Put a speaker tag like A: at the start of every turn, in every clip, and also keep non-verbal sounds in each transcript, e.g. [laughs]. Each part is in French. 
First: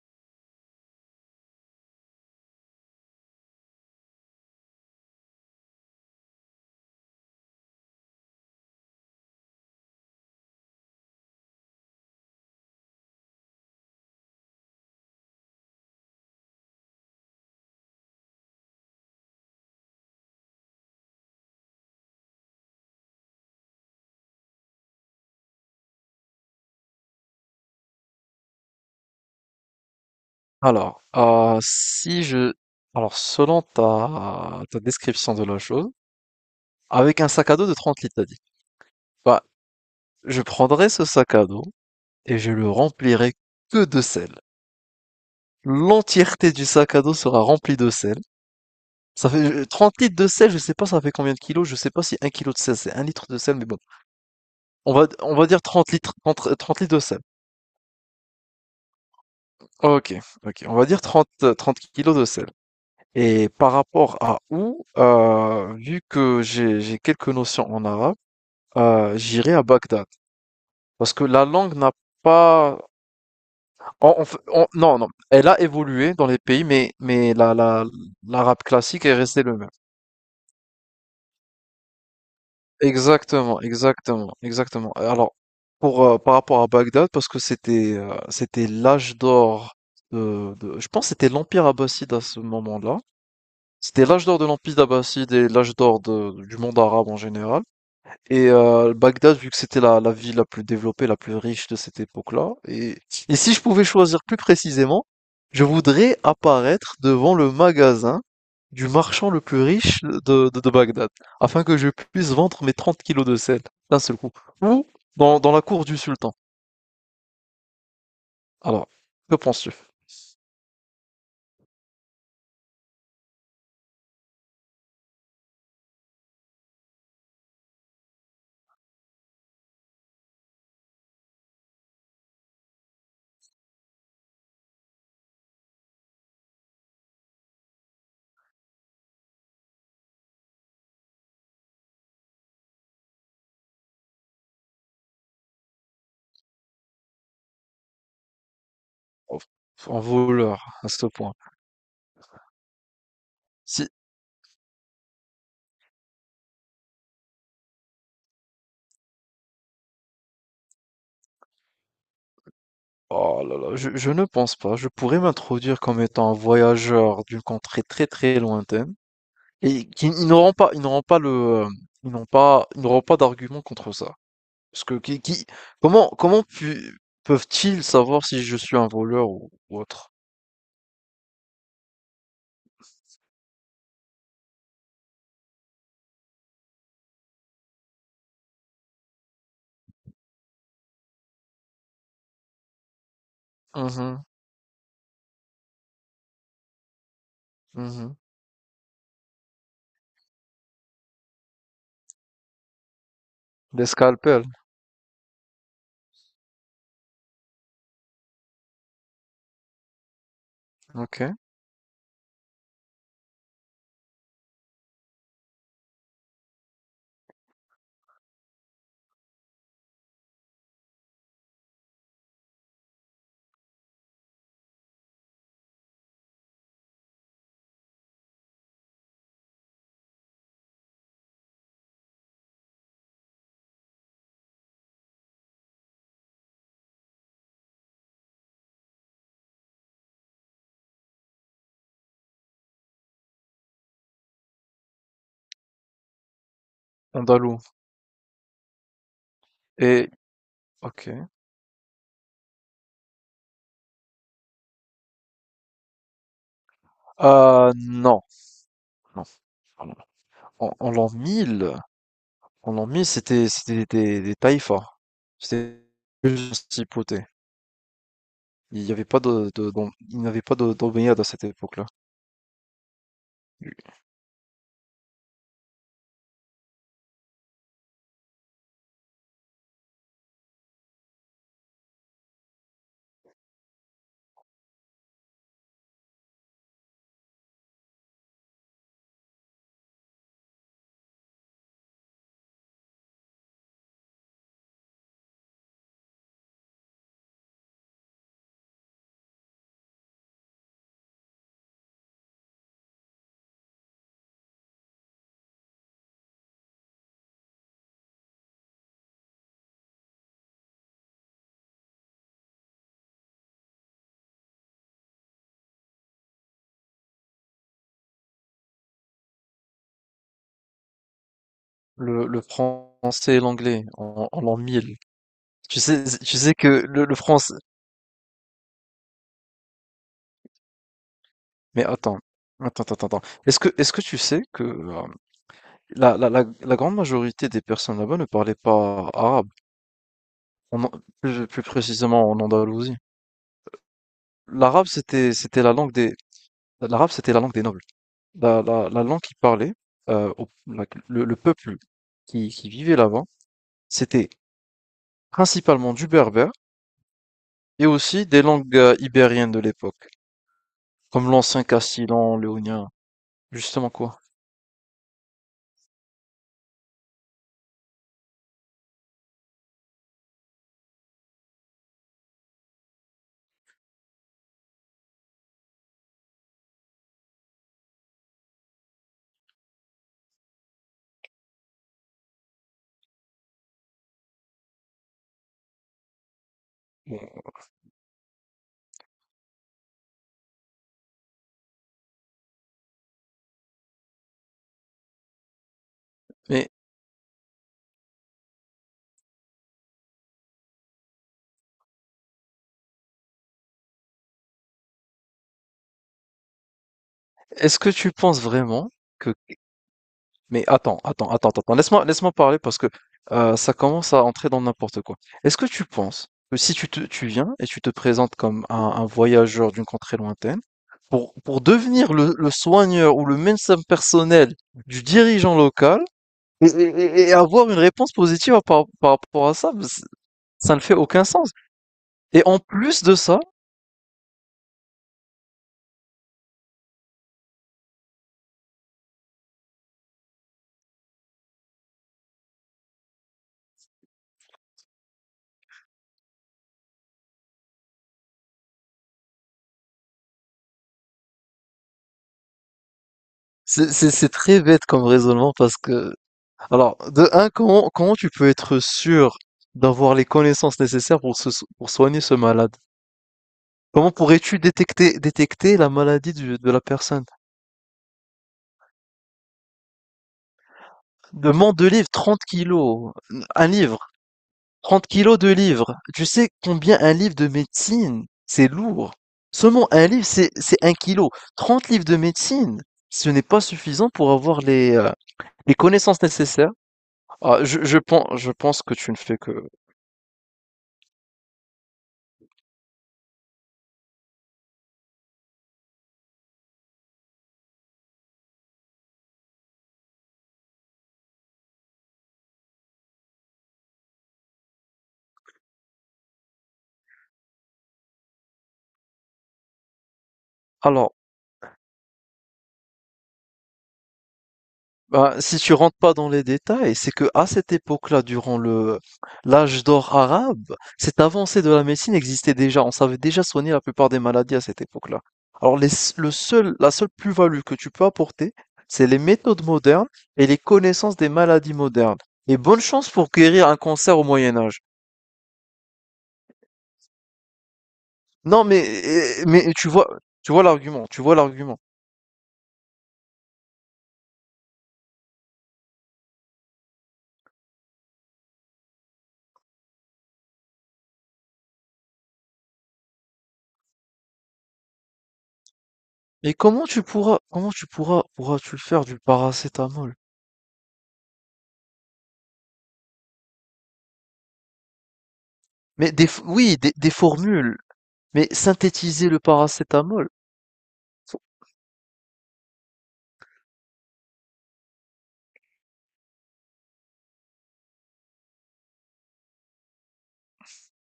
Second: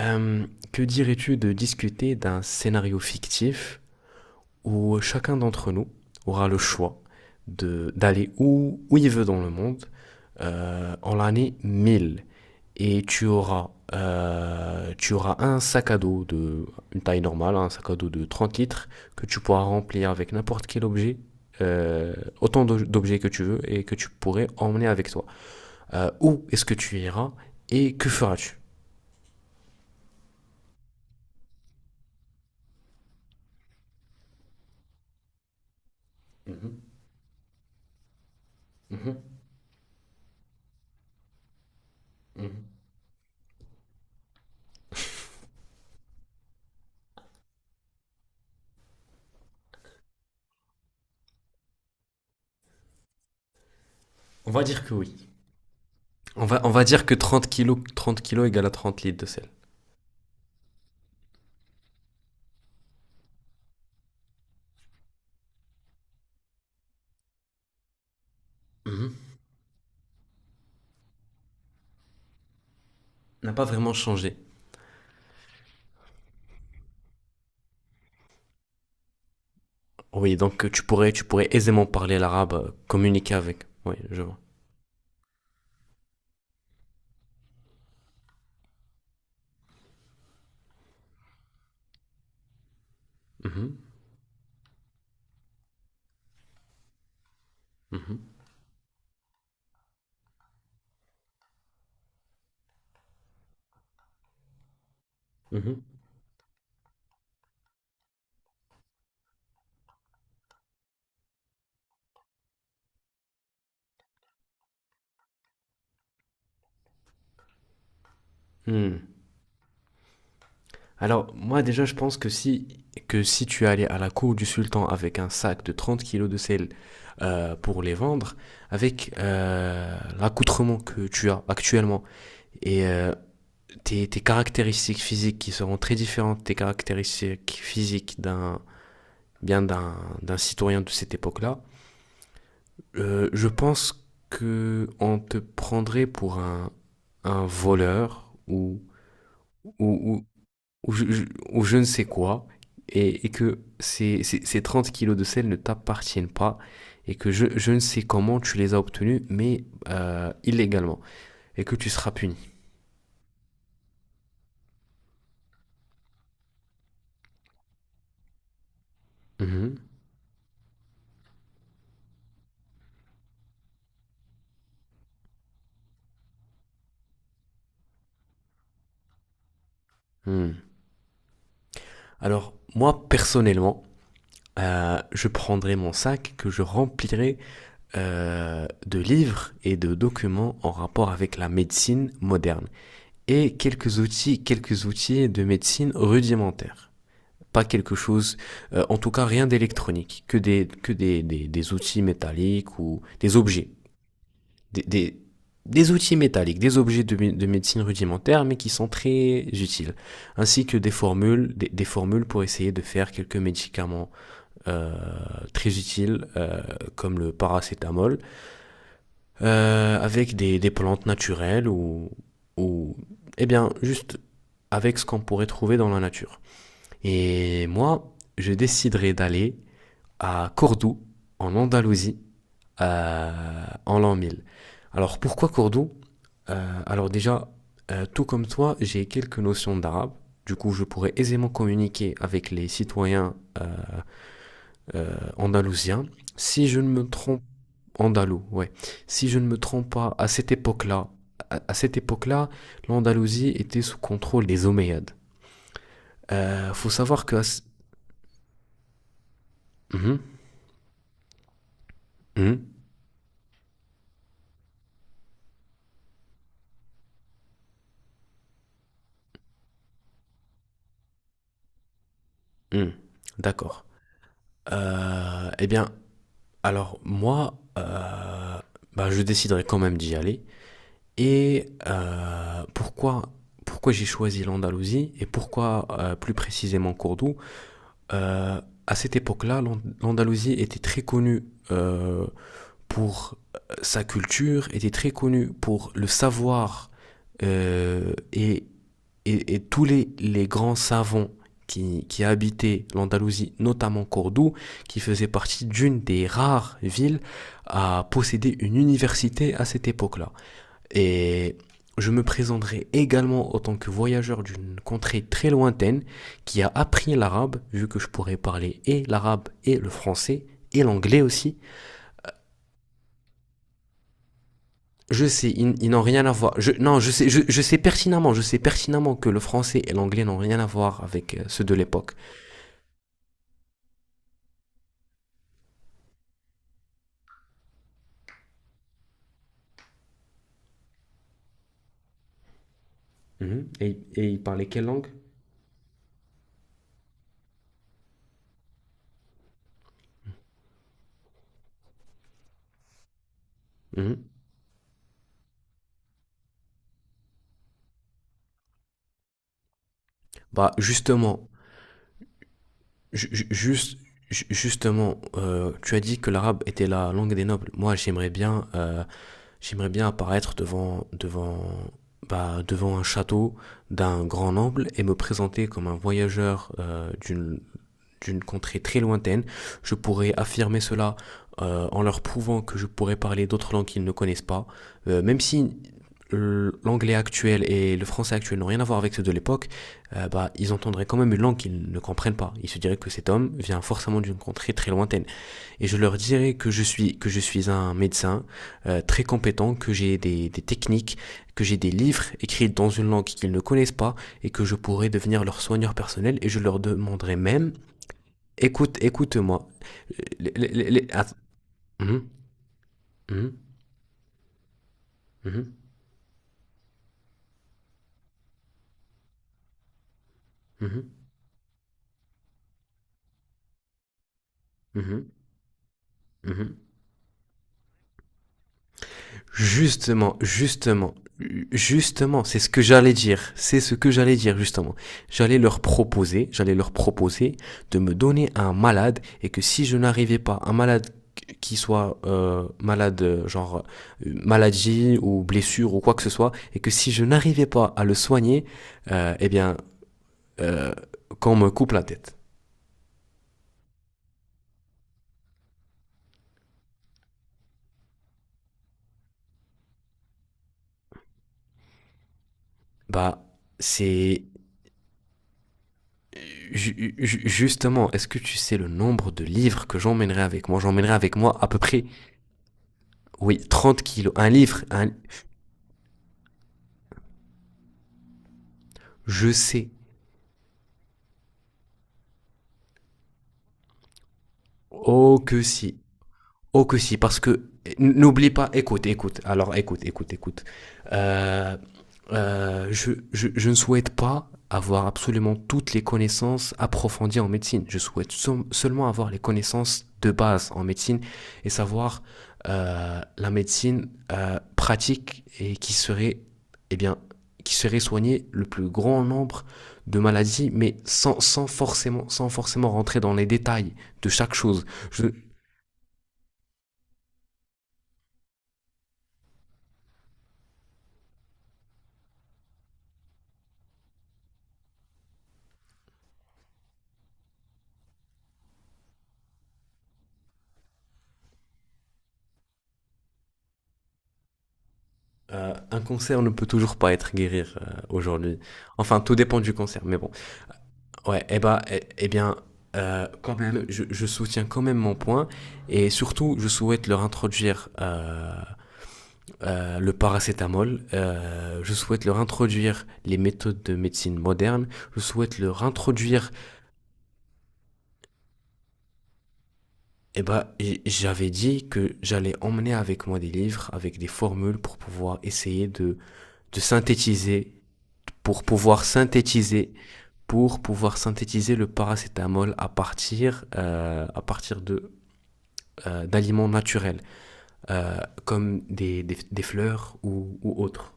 A: Euh, que dirais-tu de discuter d'un scénario fictif où chacun d'entre nous aura le choix de d'aller où il veut dans le monde en l'année 1000 et tu auras un sac à dos de une taille normale, un sac à dos de 30 litres que tu pourras remplir avec n'importe quel objet, euh, autant d'objets que tu veux et que tu pourrais emmener avec toi. Où est-ce que tu iras et que feras-tu?
B: Alors, si je... Alors, selon ta description de la chose,
A: Mhm,
B: avec un sac à dos de 30 litres, t'as dit.
A: mhm,
B: Bah, je prendrai ce sac à dos et je
A: mhm.
B: le remplirai que de sel. L'entièreté du sac à dos sera remplie de sel. Ça fait 30 litres de sel, je sais pas ça fait combien de kilos, je sais pas si un kilo de sel c'est un litre de sel, mais bon.
A: On va dire que
B: On va,
A: oui.
B: on va dire 30 litres,
A: On
B: 30,
A: va, on
B: 30
A: va
B: litres de
A: dire que
B: sel.
A: 30 kilos, 30 kilos égale à 30 litres de sel.
B: Ok, ok, on va dire 30 30 kilos de sel. Et par rapport à où, vu que j'ai quelques notions en arabe,
A: Mhm.
B: j'irai à Bagdad. Parce que la langue n'a pas.
A: N'a pas vraiment changé.
B: Non, non, elle a évolué dans les pays, mais l'arabe classique est resté le même.
A: Oui, donc tu pourrais aisément parler l'arabe, communiquer
B: Exactement,
A: avec. Oui, je
B: exactement,
A: vois.
B: exactement. Alors, par rapport à Bagdad, parce que c'était l'âge d'or je pense que c'était l'Empire abbasside à ce moment-là.
A: Mhm,
B: C'était l'âge d'or de l'Empire abbasside et l'âge d'or du monde arabe en général.
A: mhm,
B: Et Bagdad, vu que c'était la ville la plus développée, la plus riche de cette époque-là, et si je pouvais choisir plus précisément, je
A: mhm.
B: voudrais apparaître devant le magasin du marchand le plus riche de Bagdad, afin que je puisse vendre mes 30 kilos de sel d'un seul coup, ou dans la cour du sultan. Alors,
A: Hmm.
B: que penses-tu?
A: Alors, moi déjà, je pense que si tu allais à la cour du sultan avec un sac de 30 kilos de sel pour les vendre, avec l'accoutrement que tu as actuellement et tes caractéristiques physiques qui seront très différentes des caractéristiques physiques d'un bien d'un d'un citoyen de cette époque-là, je pense que on te prendrait pour un voleur
B: En
A: ou,
B: en
A: ou,
B: voleur, à
A: ou
B: ce
A: je,
B: point.
A: ou je ne sais quoi, et que
B: Si,
A: ces 30 kilos de sel ne t'appartiennent pas, et que je ne sais comment tu les as obtenus, mais illégalement, et que tu seras puni.
B: oh là là, je ne pense pas. Je pourrais m'introduire comme étant un voyageur d'une contrée très très lointaine.
A: Mhm.
B: Et ils n'auront pas d'argument contre ça. Parce que comment, comment pu- peuvent-ils savoir si je suis un voleur ou autre?
A: Hmm. Alors, moi, personnellement, je prendrai mon sac que je remplirai de livres et de documents en rapport avec la médecine moderne et quelques
B: Mhm,
A: outils, quelques outils de médecine rudimentaires. Pas quelque
B: mhm.
A: chose, en tout cas rien d'électronique, que des outils métalliques ou des objets,
B: Des scalpels,
A: des, des, des outils métalliques, des objets de médecine rudimentaire, mais qui sont très utiles, ainsi que des
B: ok.
A: formules, des formules pour essayer de faire quelques médicaments euh, très utiles comme le paracétamol avec des plantes naturelles ou eh bien juste avec ce qu'on pourrait trouver dans la nature. Et moi, je déciderai d'aller à Cordoue en Andalousie en l'an 1000. Alors pourquoi Cordoue? Alors déjà, tout comme toi, j'ai quelques notions d'arabe. Du coup, je pourrais aisément communiquer avec les citoyens euh, andalousien. Si je ne me trompe,
B: Andalou.
A: andalou, ouais. Si je ne me trompe
B: Et,
A: pas, à cette époque-là,
B: ok.
A: à cette époque-là, l'Andalousie était sous contrôle des Omeyyades. Faut savoir que.
B: Non, non. Pardon.
A: Mhm,
B: En l'an 1000,
A: mhm,
B: c'était des taïfas. C'était juste des principautés. Il n'y avait pas d'omeyyades à cette époque-là.
A: mhm.
B: Lui.
A: D'accord. Eh bien, alors moi, bah, je déciderai quand même d'y aller. Et pourquoi j'ai choisi l'Andalousie et pourquoi plus précisément Cordoue? euh, à cette époque-là, l'Andalousie était très connue euh, pour sa culture, était très connue pour le savoir euh, et, et tous les grands savants qui habitaient l'Andalousie, notamment Cordoue, qui faisait partie d'une des rares villes à posséder une université à cette époque-là. Et je me présenterai également en tant que voyageur d'une contrée très lointaine qui a appris l'arabe, vu que je pourrais parler et l'arabe et le français et l'anglais aussi.
B: Le français et l'anglais en l'an mille.
A: Je sais,
B: Tu
A: ils n'ont
B: sais,
A: rien à
B: tu sais
A: voir. Je,
B: que
A: non,
B: le,
A: je
B: le
A: sais,
B: français.
A: je sais pertinemment que le français et l'anglais n'ont rien à voir avec ceux de
B: Mais
A: l'époque.
B: attends, attends, attends, attends. Est-ce que tu sais que la grande majorité des personnes là-bas ne parlaient pas arabe, En An- plus précisément en Andalousie.
A: Mhm. Et ils parlaient quelle
B: L'arabe,
A: langue?
B: c'était l'arabe, c'était la langue des nobles. La langue qu'ils parlaient, le peuple qui vivait là-bas,
A: Mhm.
B: c'était principalement du berbère et aussi des langues ibériennes de l'époque,
A: Bah
B: comme
A: justement,
B: l'ancien castillan, léonien,
A: ju- ju-
B: justement
A: juste,
B: quoi.
A: ju- justement, tu as dit que l'arabe était la langue des nobles. Moi, j'aimerais bien apparaître devant un château d'un grand noble et me présenter comme un voyageur d'une contrée très lointaine. Je pourrais affirmer cela en leur prouvant que je pourrais parler d'autres langues qu'ils ne connaissent pas. Même si l'anglais
B: Bon.
A: actuel et le français actuel n'ont rien à voir avec ceux de l'époque, bah, ils entendraient quand même une langue qu'ils ne comprennent pas. Ils se diraient que cet homme vient forcément d'une contrée très lointaine et je leur dirai
B: Mais
A: que je suis un médecin très compétent, que j'ai des techniques, que j'ai des livres écrits dans une langue qu'ils ne connaissent pas et que je pourrais devenir leur soigneur personnel et je leur demanderai même.
B: est-ce que tu penses vraiment
A: écoute
B: que.
A: écoute-moi Les-
B: Mais
A: les- les-
B: attends,
A: les-
B: attends,
A: att-
B: attends, attends. Laisse-moi,
A: Mhm,
B: laisse-moi parler parce que
A: mhm,
B: ça commence à entrer dans n'importe quoi. Est-ce que
A: mhm,
B: tu penses que si tu viens et tu te présentes comme un voyageur d'une contrée lointaine,
A: mhm,
B: pour devenir le soigneur ou le médecin personnel du
A: mhm,
B: dirigeant local et
A: mhm.
B: avoir une réponse positive par rapport à ça,
A: Justement,
B: ça ne fait
A: justement,
B: aucun sens.
A: justement,
B: Et
A: c'est
B: en
A: ce que
B: plus
A: j'allais
B: de ça,
A: dire. C'est ce que j'allais dire, justement. J'allais leur proposer de me donner un malade et que si je n'arrivais pas, un malade qui soit malade, genre maladie ou blessure ou quoi que ce soit, et que si je n'arrivais pas à le soigner, eh bien, euh, qu'on me coupe la tête.
B: c'est très bête comme raisonnement parce que. Alors, de un, comment tu peux être sûr d'avoir les connaissances nécessaires pour soigner ce malade?
A: Bah,
B: Comment
A: c'est
B: pourrais-tu détecter la maladie de la personne?
A: Justement, est-ce que tu sais le nombre de livres que j'emmènerai avec moi? J'emmènerai avec moi à
B: Demande
A: peu
B: de
A: près,
B: livres, 30 kilos,
A: oui,
B: un
A: 30
B: livre,
A: kilos. Un livre,
B: 30
A: un...
B: kilos de livres. Tu sais combien un livre de médecine, c'est lourd.
A: Je
B: Seulement
A: sais.
B: un livre, c'est un kilo. 30 livres de médecine, ce n'est pas suffisant pour avoir
A: Oh que
B: les
A: si.
B: connaissances nécessaires.
A: Oh que si, parce
B: Ah,
A: que
B: je, je pense,
A: n'oublie
B: je
A: pas,
B: pense que
A: écoute,
B: tu ne fais que...
A: écoute. Euh, je ne souhaite pas avoir absolument toutes les connaissances approfondies en médecine. Je souhaite seulement avoir les connaissances de base en médecine et savoir la médecine pratique et qui serait, eh bien, qui serait soigner le plus grand nombre de maladies, mais
B: Alors.
A: sans forcément rentrer dans les détails de chaque chose.
B: Ben, si tu rentres pas dans les détails, c'est que à cette époque-là, durant le l'âge d'or arabe, cette avancée de la médecine existait déjà. On savait déjà soigner la plupart des maladies à cette époque-là. Alors les s- le seul, la seule plus-value que tu peux apporter, c'est les méthodes modernes et les connaissances des maladies modernes. Et bonne chance pour guérir un cancer au Moyen Âge.
A: Un cancer ne peut toujours pas être guéri aujourd'hui.
B: Non, mais
A: Enfin, tout dépend
B: mais
A: du cancer, mais bon.
B: tu vois l'argument, tu vois
A: Ouais, eh
B: l'argument.
A: bah, eh, eh bien, quand même, je soutiens quand même mon point et surtout, je souhaite leur introduire le paracétamol. Je souhaite leur introduire les méthodes de médecine moderne. Je souhaite leur introduire.
B: Mais pourras-tu le faire du paracétamol?
A: Eh bah, j'avais dit que j'allais emmener avec moi des livres, avec des formules pour pouvoir essayer
B: Mais
A: de,
B: oui,
A: de
B: des
A: synthétiser,
B: formules. Mais
A: pour pouvoir
B: synthétiser le
A: synthétiser
B: paracétamol,
A: pour pouvoir synthétiser le paracétamol à partir de, d'aliments naturels, euh, comme des fleurs ou autres.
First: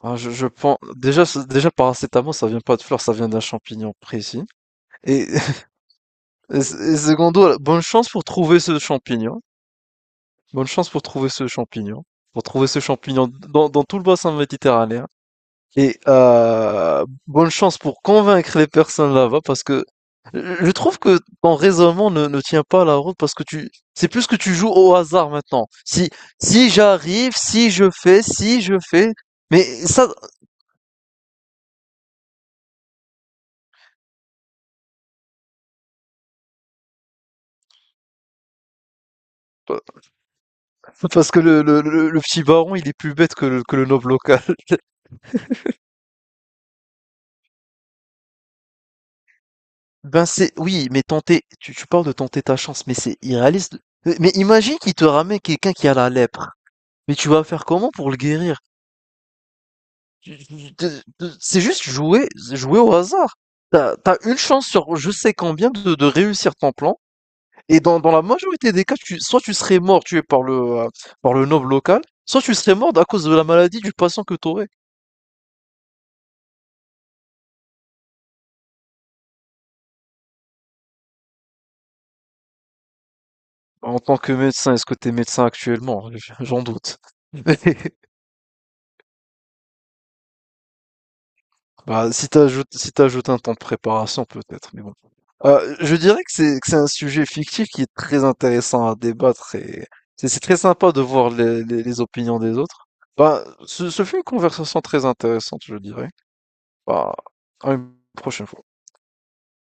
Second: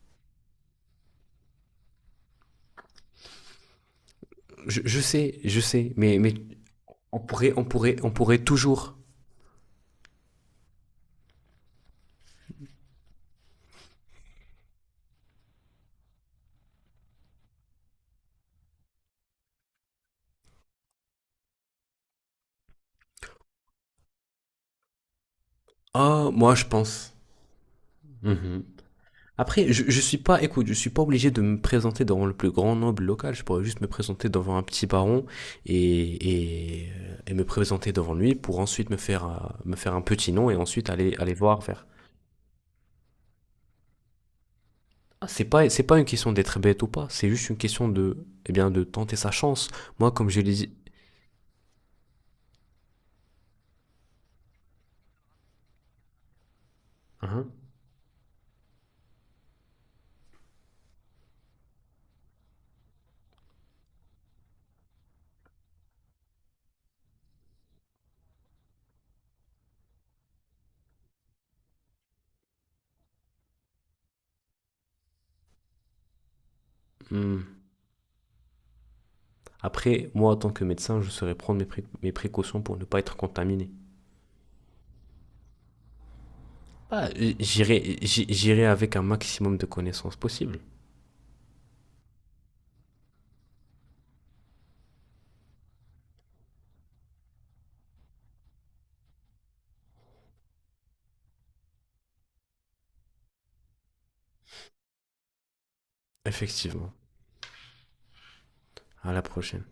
B: ah, je pense déjà paracétamol ça vient pas de fleurs, ça vient d'un champignon précis.
A: Je, je
B: Et,
A: sais, je
B: [laughs]
A: sais, mais, mais
B: et
A: on, pourrait,
B: secondo,
A: on,
B: bonne
A: pourrait,
B: chance
A: on
B: pour
A: pourrait
B: trouver ce
A: toujours.
B: champignon. Bonne chance pour trouver ce champignon. Pour trouver ce champignon dans tout le bassin méditerranéen. Et bonne chance pour convaincre les personnes là-bas parce que je trouve que ton raisonnement ne tient pas la route parce que c'est plus que tu joues au hasard maintenant. Si,
A: Ah, oh, moi je
B: si
A: pense.
B: j'arrive, si
A: Mhm.
B: je fais, mais
A: Après, je
B: ça.
A: suis pas, écoute, je suis pas obligé de me présenter devant le plus grand noble local. Je pourrais juste me présenter devant un petit baron et, et, et me présenter devant lui pour ensuite me faire, euh, me
B: euh,
A: faire un petit nom et ensuite aller,
B: Parce
A: aller
B: que
A: voir
B: le, le,
A: vers
B: le, le petit baron, il est plus bête que le noble local. [laughs]
A: C'est pas une question d'être bête ou pas, c'est juste une question de, eh bien, de tenter sa chance. Moi,
B: Ben
A: comme je l'ai
B: c'est,
A: dit.
B: oui, mais tenter, tu parles de tenter ta chance, mais c'est irréaliste. Mais imagine qu'il te ramène quelqu'un qui a la lèpre. Mais tu vas
A: Hein.
B: faire comment pour le guérir? Tu- tu- tu- C'est juste jouer au hasard. T'as une chance sur je sais combien de réussir ton plan. Et dans la majorité des cas, soit tu serais mort tué par par le noble local, soit tu serais mort à cause de la maladie du patient que t'aurais.
A: Hmm. Après, moi, en tant que médecin, je saurais prendre mes précautions pour ne pas être contaminé.
B: En tant que médecin, est-ce que t'es médecin actuellement? J'en doute.
A: Ah, J'irai
B: [laughs]
A: j'irai avec un maximum de connaissances possibles.
B: Bah, si t'ajoutes un temps de préparation, peut-être, mais bon. Je dirais que c'est un sujet fictif qui est très intéressant à débattre et c'est très sympa de voir les opinions des autres. Bah, ce fut une conversation très intéressante, je dirais.
A: Effectivement.
B: Bah, à une prochaine fois.
A: À la prochaine.